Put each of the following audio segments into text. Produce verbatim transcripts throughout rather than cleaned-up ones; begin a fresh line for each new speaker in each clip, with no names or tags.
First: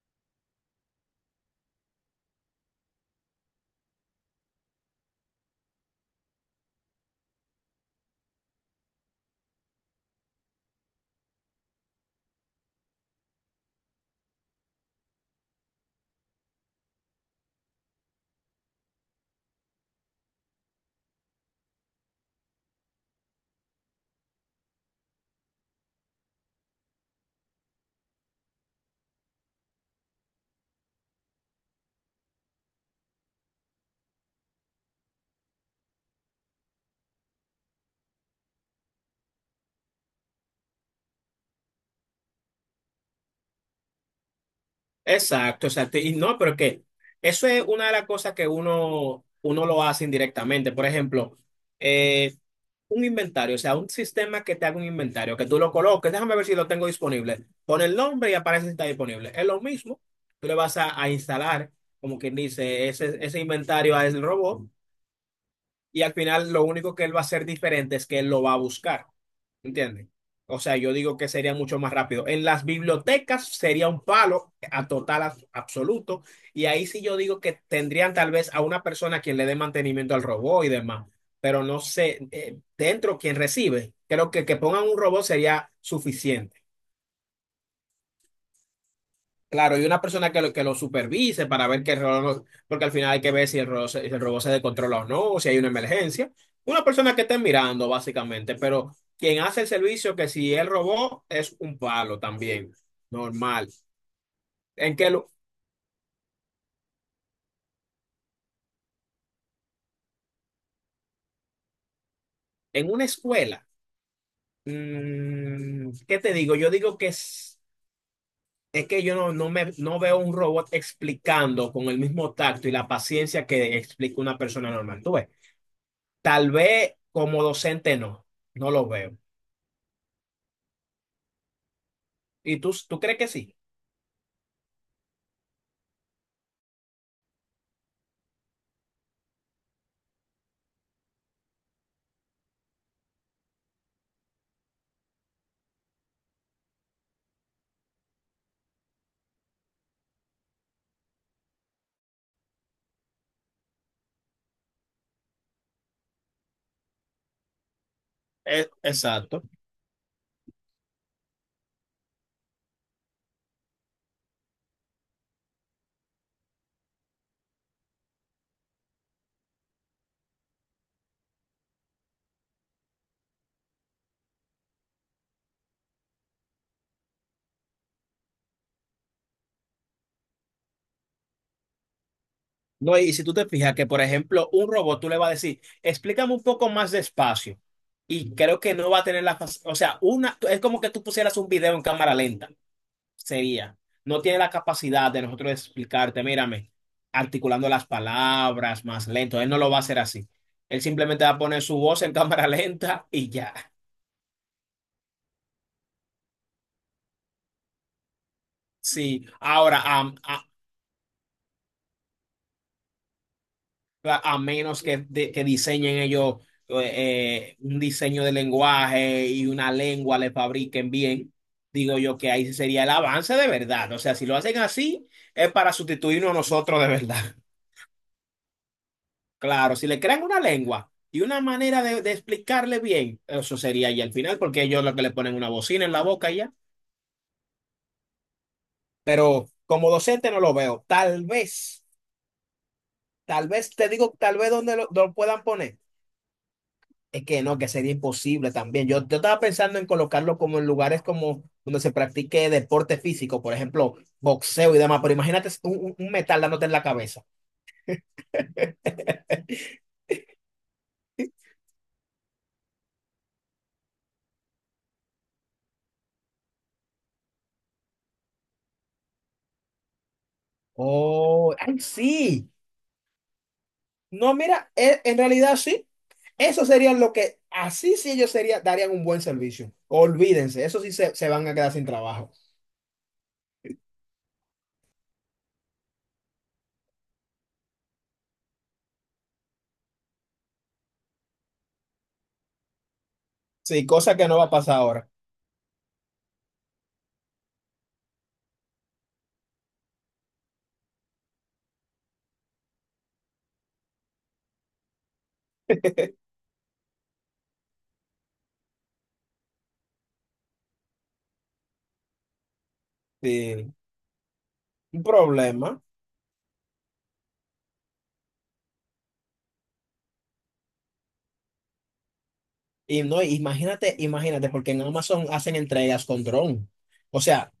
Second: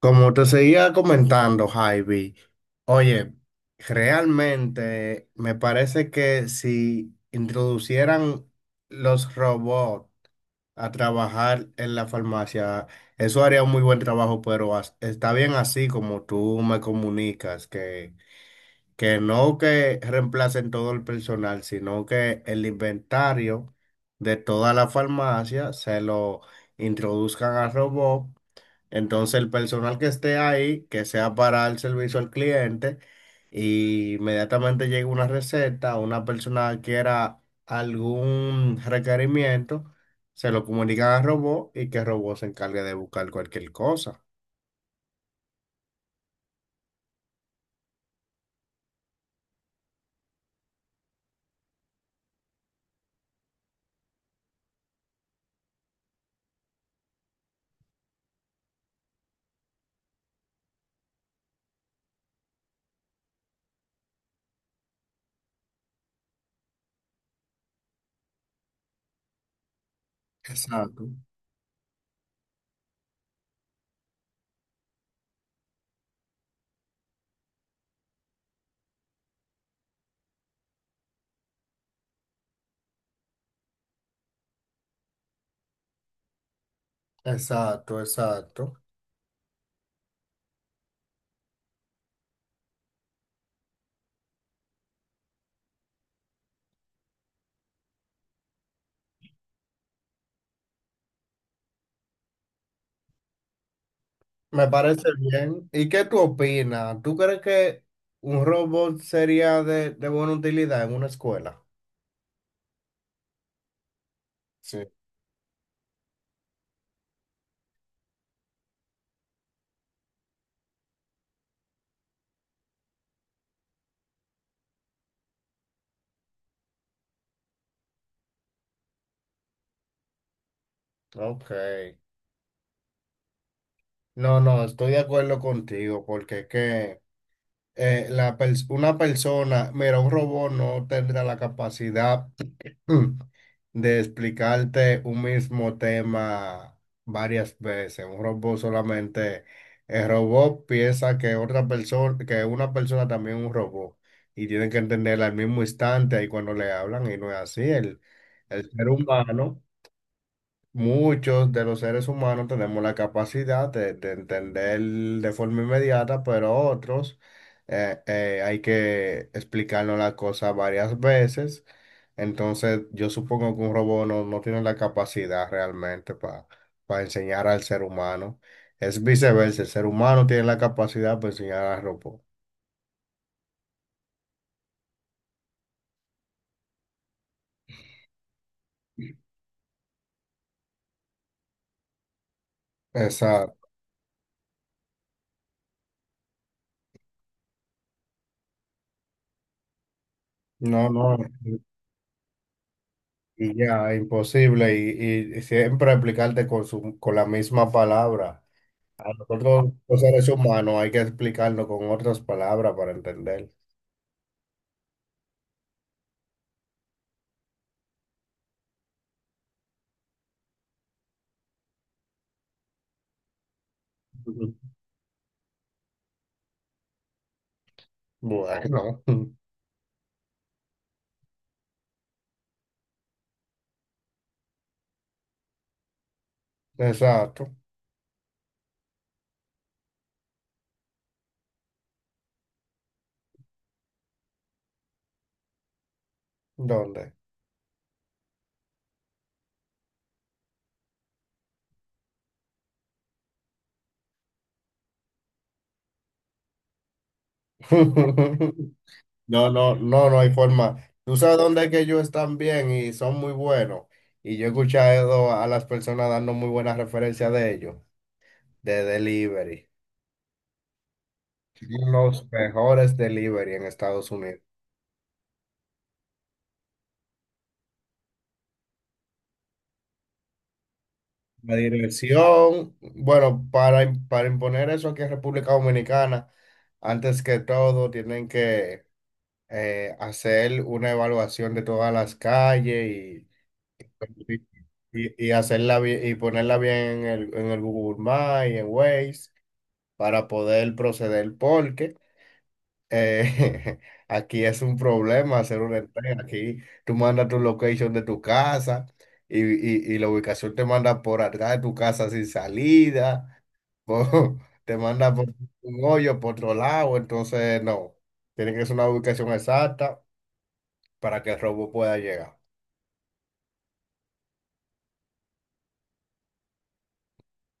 Como te seguía comentando, Javi, oye, realmente me parece que si introducieran los robots a trabajar en la farmacia, eso haría un muy buen trabajo, pero as- está bien así como tú me comunicas, que, que no que reemplacen todo el personal, sino que el inventario de toda la farmacia se lo introduzcan al robot. Entonces el personal que esté ahí, que sea para el servicio al cliente, y inmediatamente llega una receta, una persona que quiera algún requerimiento, se lo comunican al robot y que el robot se encargue de buscar cualquier cosa.
Exacto, exacto. Y no, pero es que eso es una de las cosas que uno, uno lo hace indirectamente. Por ejemplo, eh, un inventario, o sea, un sistema que te haga un inventario, que tú lo coloques, déjame ver si lo tengo disponible. Pon el nombre y aparece si está disponible. Es lo mismo, tú le vas a, a instalar, como quien dice, ese, ese inventario al robot y al final lo único que él va a hacer diferente es que él lo va a buscar. ¿Entiendes? O sea, yo
Exacto,
digo que sería mucho más rápido. En las bibliotecas sería un palo a total abs- absoluto. Y ahí sí yo digo que tendrían tal vez a una persona quien le dé mantenimiento al robot y demás. Pero no sé, eh, dentro quien recibe, creo que que pongan un robot sería suficiente.
exacto, exacto.
Claro, y una persona que lo, que lo supervise para ver que el reloj, no- porque al final hay que ver si el reloj, se- si el robot se descontrola o no, o si hay una emergencia. Una persona que esté mirando, básicamente, pero quien hace el servicio, que si el robot es un palo también, normal.
Me
En
parece
que lo-
bien. ¿Y qué tú opinas? ¿Tú crees que un robot sería de, de buena utilidad en una escuela?
en una escuela,
Sí.
mm, ¿qué te digo? Yo digo que es, es que yo no, no me, no veo un robot explicando con el mismo tacto y la paciencia que explica una persona normal. Tú ves, tal vez como docente no, no lo veo.
Ok.
¿Y tú, tú crees que sí?
No, no, estoy de acuerdo contigo, porque es que eh, la pers- una persona, mira, un robot no tendrá la capacidad de explicarte un mismo tema varias veces. Un robot solamente, el robot piensa que otra persona, que una persona también es un robot, y tienen que entenderla al mismo instante ahí cuando le hablan, y no es así. El,
Eh,
el ser
exacto.
humano. Muchos de los seres humanos tenemos la capacidad de, de entender de forma inmediata, pero otros eh, eh, hay que explicarnos la cosa varias veces. Entonces, yo supongo que un robot no, no tiene la capacidad realmente para enseñar al ser humano. Es viceversa, el ser humano tiene la capacidad para enseñar al robot.
No, y si tú te fijas que, por ejemplo, un robot tú le vas a decir, explícame un poco más despacio. Y creo que no va a tener la fac- O sea, una, es como que tú pusieras un video en cámara lenta.
Exacto.
Sería. No tiene la capacidad de nosotros explicarte, mírame, articulando las palabras más lento. Él no lo va a hacer así. Él
No, no,
simplemente va a
y
poner su voz en cámara lenta y ya.
y ya, imposible. Y, y- y siempre explicarte con, su, con la misma palabra. A
Sí.
nosotros,
Ahora,
los
am-
seres
a-
humanos, hay que explicarlo con otras palabras para entender.
a menos que, de- que diseñen ellos eh, eh, un diseño de lenguaje y una lengua le fabriquen bien, digo yo que ahí sí sería el avance de verdad. O sea, si lo
Ujú.
hacen así, es para sustituirnos a nosotros de verdad.
Bueno,
Claro, si le crean una lengua y una manera de, de explicarle bien, eso sería ya al final, porque ellos lo que le ponen una bocina en la boca y ya.
exacto.
Pero como docente no lo veo. Tal vez, tal vez, te digo, tal vez donde lo lo puedan poner.
¿Dónde?
Es que no, que sería imposible también. Yo, yo estaba pensando en colocarlo como en lugares como donde se practique deporte físico, por ejemplo, boxeo y demás, pero imagínate un, un- metal dándote en la cabeza.
No, no, no, no hay forma. Tú sabes dónde es que ellos están bien y son muy buenos. Y yo he escuchado a las personas dando muy buenas referencias de ellos, de delivery.
Oh, ay,
Son los
sí.
mejores delivery en Estados
No,
Unidos.
mira, e- en realidad sí. Eso sería lo que, así sí ellos sería, darían un buen servicio. Olvídense, eso sí se, se van
La
a quedar sin trabajo.
diversión, bueno, para, im- para imponer eso aquí en República Dominicana, antes que todo, tienen que eh, hacer una evaluación de todas las calles y,
Sí, cosa que no va a pasar ahora.
y, y hacerla bi- y ponerla bien en el, en el Google Maps y en Waze para poder proceder, porque eh, aquí es un problema hacer una entrega. Aquí tú mandas tu location de tu casa y, y, y la ubicación te manda por atrás de tu casa sin salida
Sí,
po- te
un
manda por
problema.
un hoyo, por otro lado, entonces no. Tiene que ser una ubicación exacta para que el robo pueda llegar.
Y no, imagínate, imagínate, porque en Amazon hacen entregas con dron. O sea,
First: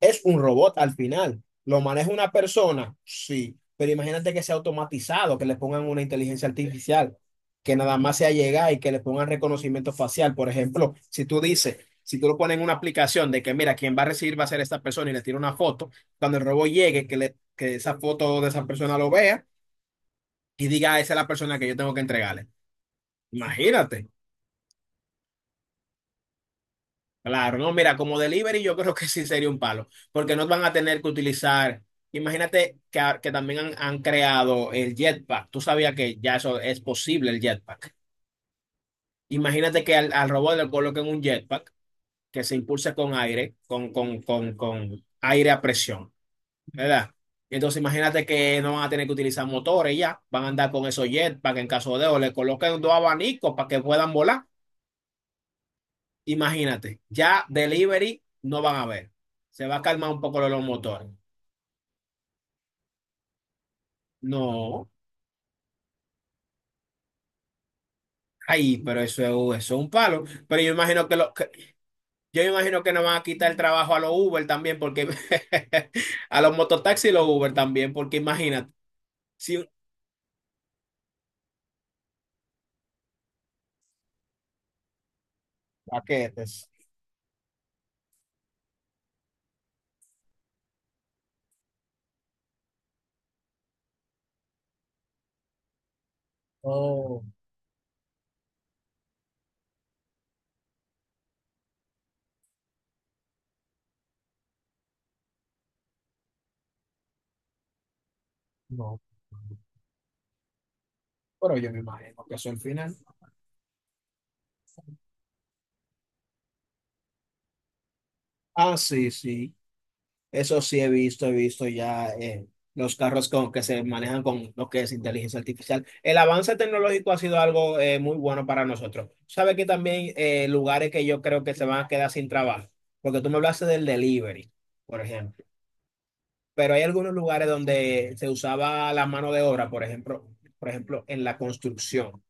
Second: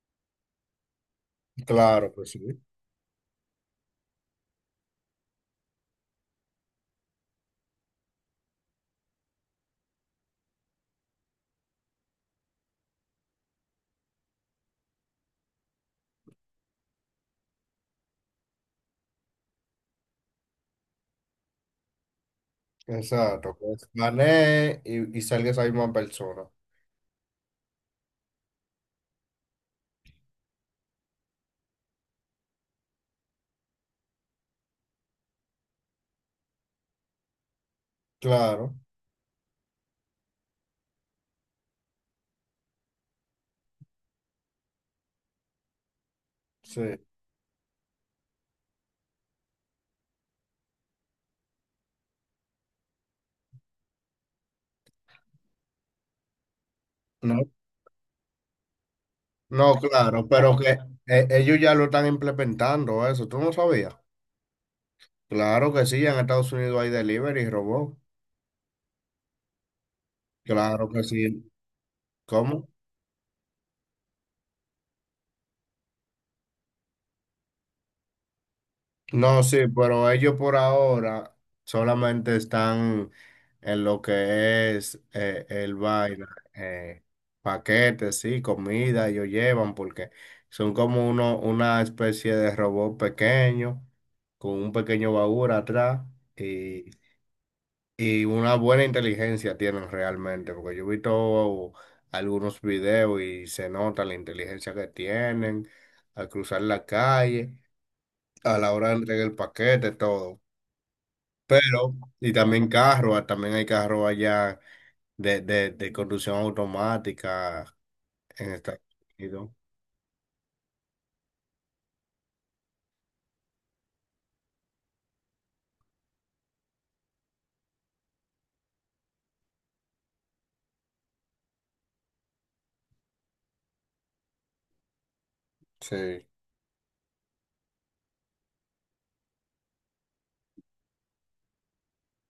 es un robot al final. ¿Lo maneja
Claro, pues
una
sí.
persona? Sí, pero imagínate que sea automatizado, que le pongan una inteligencia artificial, que nada más sea llegar y que le pongan reconocimiento facial. Por ejemplo, si tú dices, si tú lo pones en una aplicación de que, mira, quien va a recibir va a ser esta persona y le tira una foto, cuando el robot llegue, que, le, que esa foto de esa persona lo vea y diga, "Ah, esa es la persona que yo tengo que entregarle".
Exacto. Pues
Imagínate.
planee y, y salga esa misma persona.
Claro, no, mira, como delivery yo creo que sí sería un palo, porque no van a tener que utilizar, imagínate que, a- que también han, han creado el jetpack, tú sabías que ya eso es posible el jetpack.
Claro,
Imagínate que al, al robot le coloquen un jetpack que se impulse con aire, con, con, con, con aire a presión,
sí.
¿verdad? Entonces imagínate que no van a tener que utilizar motores ya, van a andar con esos jetpack en caso de, o le coloquen dos abanicos para que puedan volar. Imagínate, ya
No,
delivery no van a ver. Se
no,
va a calmar un
claro,
poco lo de
pero
los
que
motores.
eh, ellos ya lo están implementando eso. ¿Tú no sabías?
No,
Claro que sí, en Estados Unidos hay delivery, robot.
ay, pero eso es, eso es un palo. Pero yo
Claro que
imagino que, lo, que-
sí.
yo
¿Cómo?
imagino que nos van a quitar el trabajo a los Uber también, porque a los mototaxis y los Uber también, porque imagínate,
No,
si
sí,
un-
pero ellos por ahora solamente están en lo que es eh, el vaina,
paquetes.
eh, paquetes, sí, comida, ellos llevan porque son como uno, una especie de robot pequeño con un pequeño baúl atrás, y,
Oh,
y una buena inteligencia tienen realmente, porque yo he visto algunos videos y se nota la inteligencia que tienen al cruzar la calle, a la hora de
no.
entregar el paquete, todo.
Pero yo me
Pero,
imagino
y
que eso al
también
final.
carros, ah, también hay carros allá de, de, de conducción automática en
Ah,
Estados
sí,
Unidos.
sí. Eso sí he visto, he visto ya eh, los carros con, que se manejan con lo que es inteligencia artificial. El avance tecnológico ha sido algo eh, muy bueno para nosotros. Sabe que también eh, lugares que yo creo que se van a quedar sin trabajo, porque tú me hablaste del delivery, por ejemplo,
Sí,
pero hay algunos lugares donde se usaba la mano de obra, por ejemplo, por ejemplo, en la construcción.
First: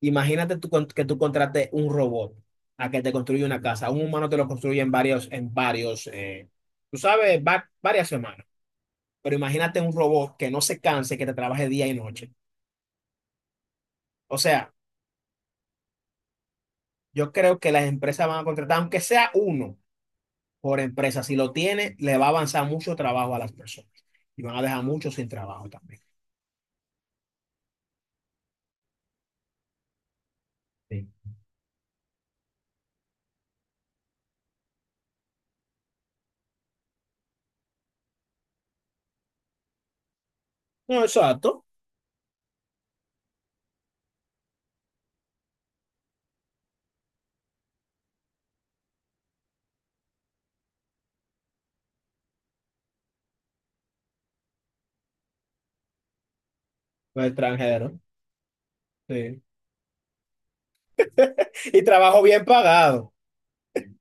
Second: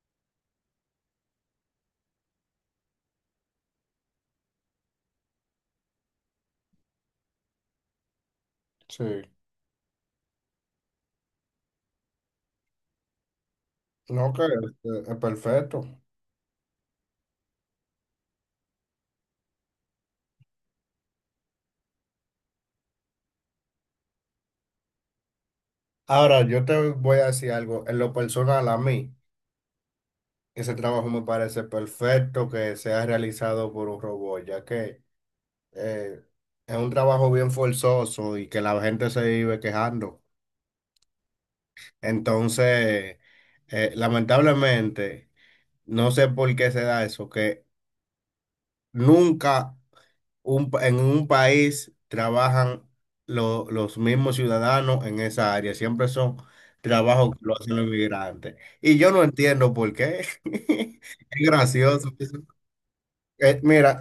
Imagínate tú con- que tú contrates un robot a que te construya una casa. Un humano te lo construye en varios, en varios, eh, tú sabes, va- varias semanas.
sí.
Pero imagínate un robot que no se canse, que te trabaje día y noche.
No,
O
que es,
sea,
es perfecto.
yo creo que las empresas van a contratar, aunque sea uno por empresa, si lo tiene, le va a avanzar mucho trabajo a las personas. Y van a dejar muchos sin trabajo también.
Ahora, yo te voy a decir algo, en lo personal a mí, ese
Sí.
trabajo me parece perfecto que sea realizado por un robot, ya que eh, es un trabajo bien forzoso y que la gente se vive quejando.
No, exacto.
Entonces, eh, lamentablemente, no sé por qué se da eso, que nunca un pa- en un país trabajan lo- los mismos ciudadanos en esa área. Siempre son
Los
trabajos que lo hacen los
extranjeros.
inmigrantes. Y yo no
Sí.
entiendo por qué. Es
Y
gracioso.
trabajo bien pagado.
Eh, mira,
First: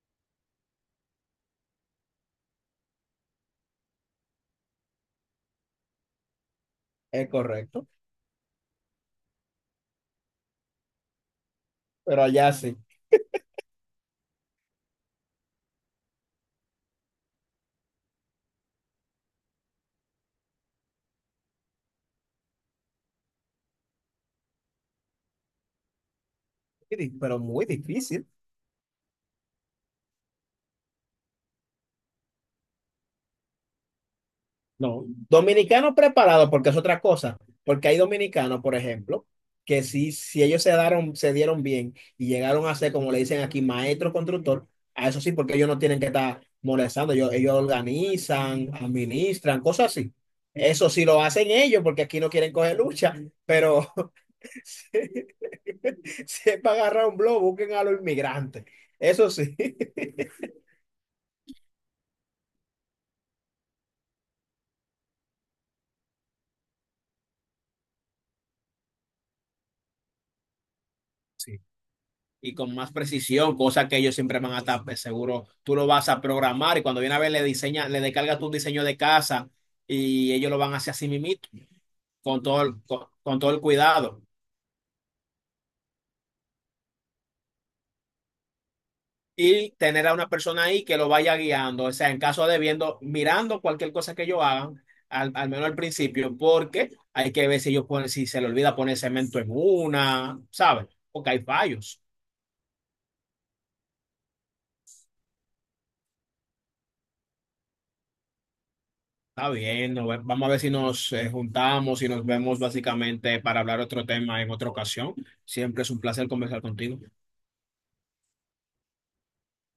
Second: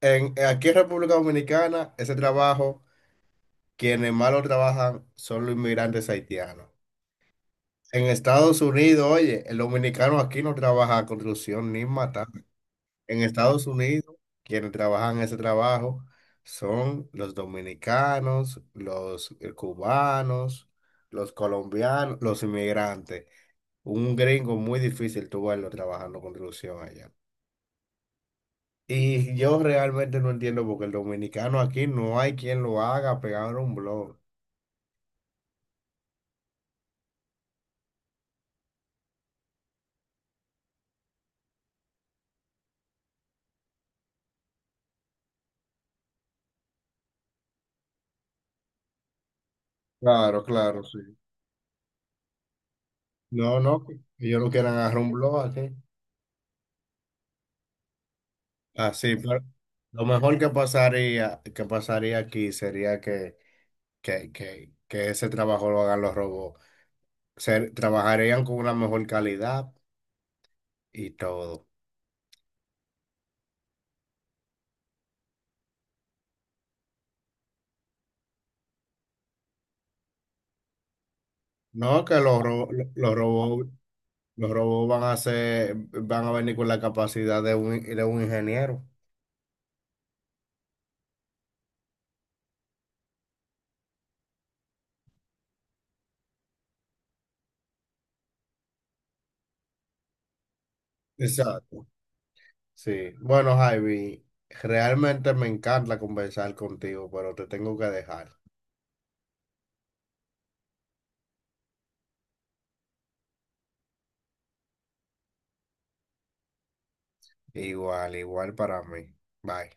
en, aquí en República Dominicana, ese trabajo, quienes más lo trabajan son los inmigrantes haitianos.
Es correcto.
En Estados Unidos, oye, el dominicano aquí no trabaja construcción ni
Pero
matar.
allá sí.
En Estados Unidos, quienes trabajan ese trabajo son los dominicanos, los eh, cubanos, los colombianos, los inmigrantes. Un gringo muy difícil tú verlo trabajando construcción allá.
Pero muy difícil.
Y yo realmente no entiendo porque el dominicano aquí no hay quien lo haga pegar un blog.
No, dominicanos preparados porque es otra cosa, porque hay dominicanos, por ejemplo, que si, si ellos se daron, se dieron bien y llegaron a ser, como le dicen aquí, maestro constructor, a eso sí, porque ellos no tienen que estar molestando, ellos, ellos organizan, administran, cosas así.
Claro, claro,
Eso
sí.
sí lo hacen ellos, porque aquí no quieren coger lucha,
No, no,
pero
que ellos no quieran
si
agarrar un blog aquí.
si es para agarrar un blog, busquen a los inmigrantes.
Así,
Eso
pero
sí.
lo mejor que pasaría, que pasaría aquí sería que que, que, que ese trabajo lo hagan los robots. Ser- trabajarían con una mejor calidad y
Sí.
todo.
Y con más precisión, cosa que ellos siempre van a estar pues, seguro. Tú lo vas a programar y cuando viene a ver le diseña, le descargas tu diseño de casa y ellos lo van a hacer así mimito,
No, que los,
con todo
ro-
el, con,
los
con todo el
robots,
cuidado.
los robots van a ser, van a venir con la capacidad de un, de un ingeniero.
Y tener a una persona ahí que lo vaya guiando, o sea, en caso de viendo, mirando cualquier cosa que ellos hagan, al, al menos al principio, porque hay que ver si ellos ponen, si se le olvida poner cemento en una, ¿sabes? Porque hay
Exacto.
fallos.
Sí. Bueno, Javi, realmente me encanta conversar contigo, pero te tengo que dejar.
Está bien, nos ve- vamos a ver si nos eh, juntamos y nos vemos básicamente para hablar otro tema en otra ocasión. Siempre es un placer conversar contigo.
Igual, igual para mí. Bye.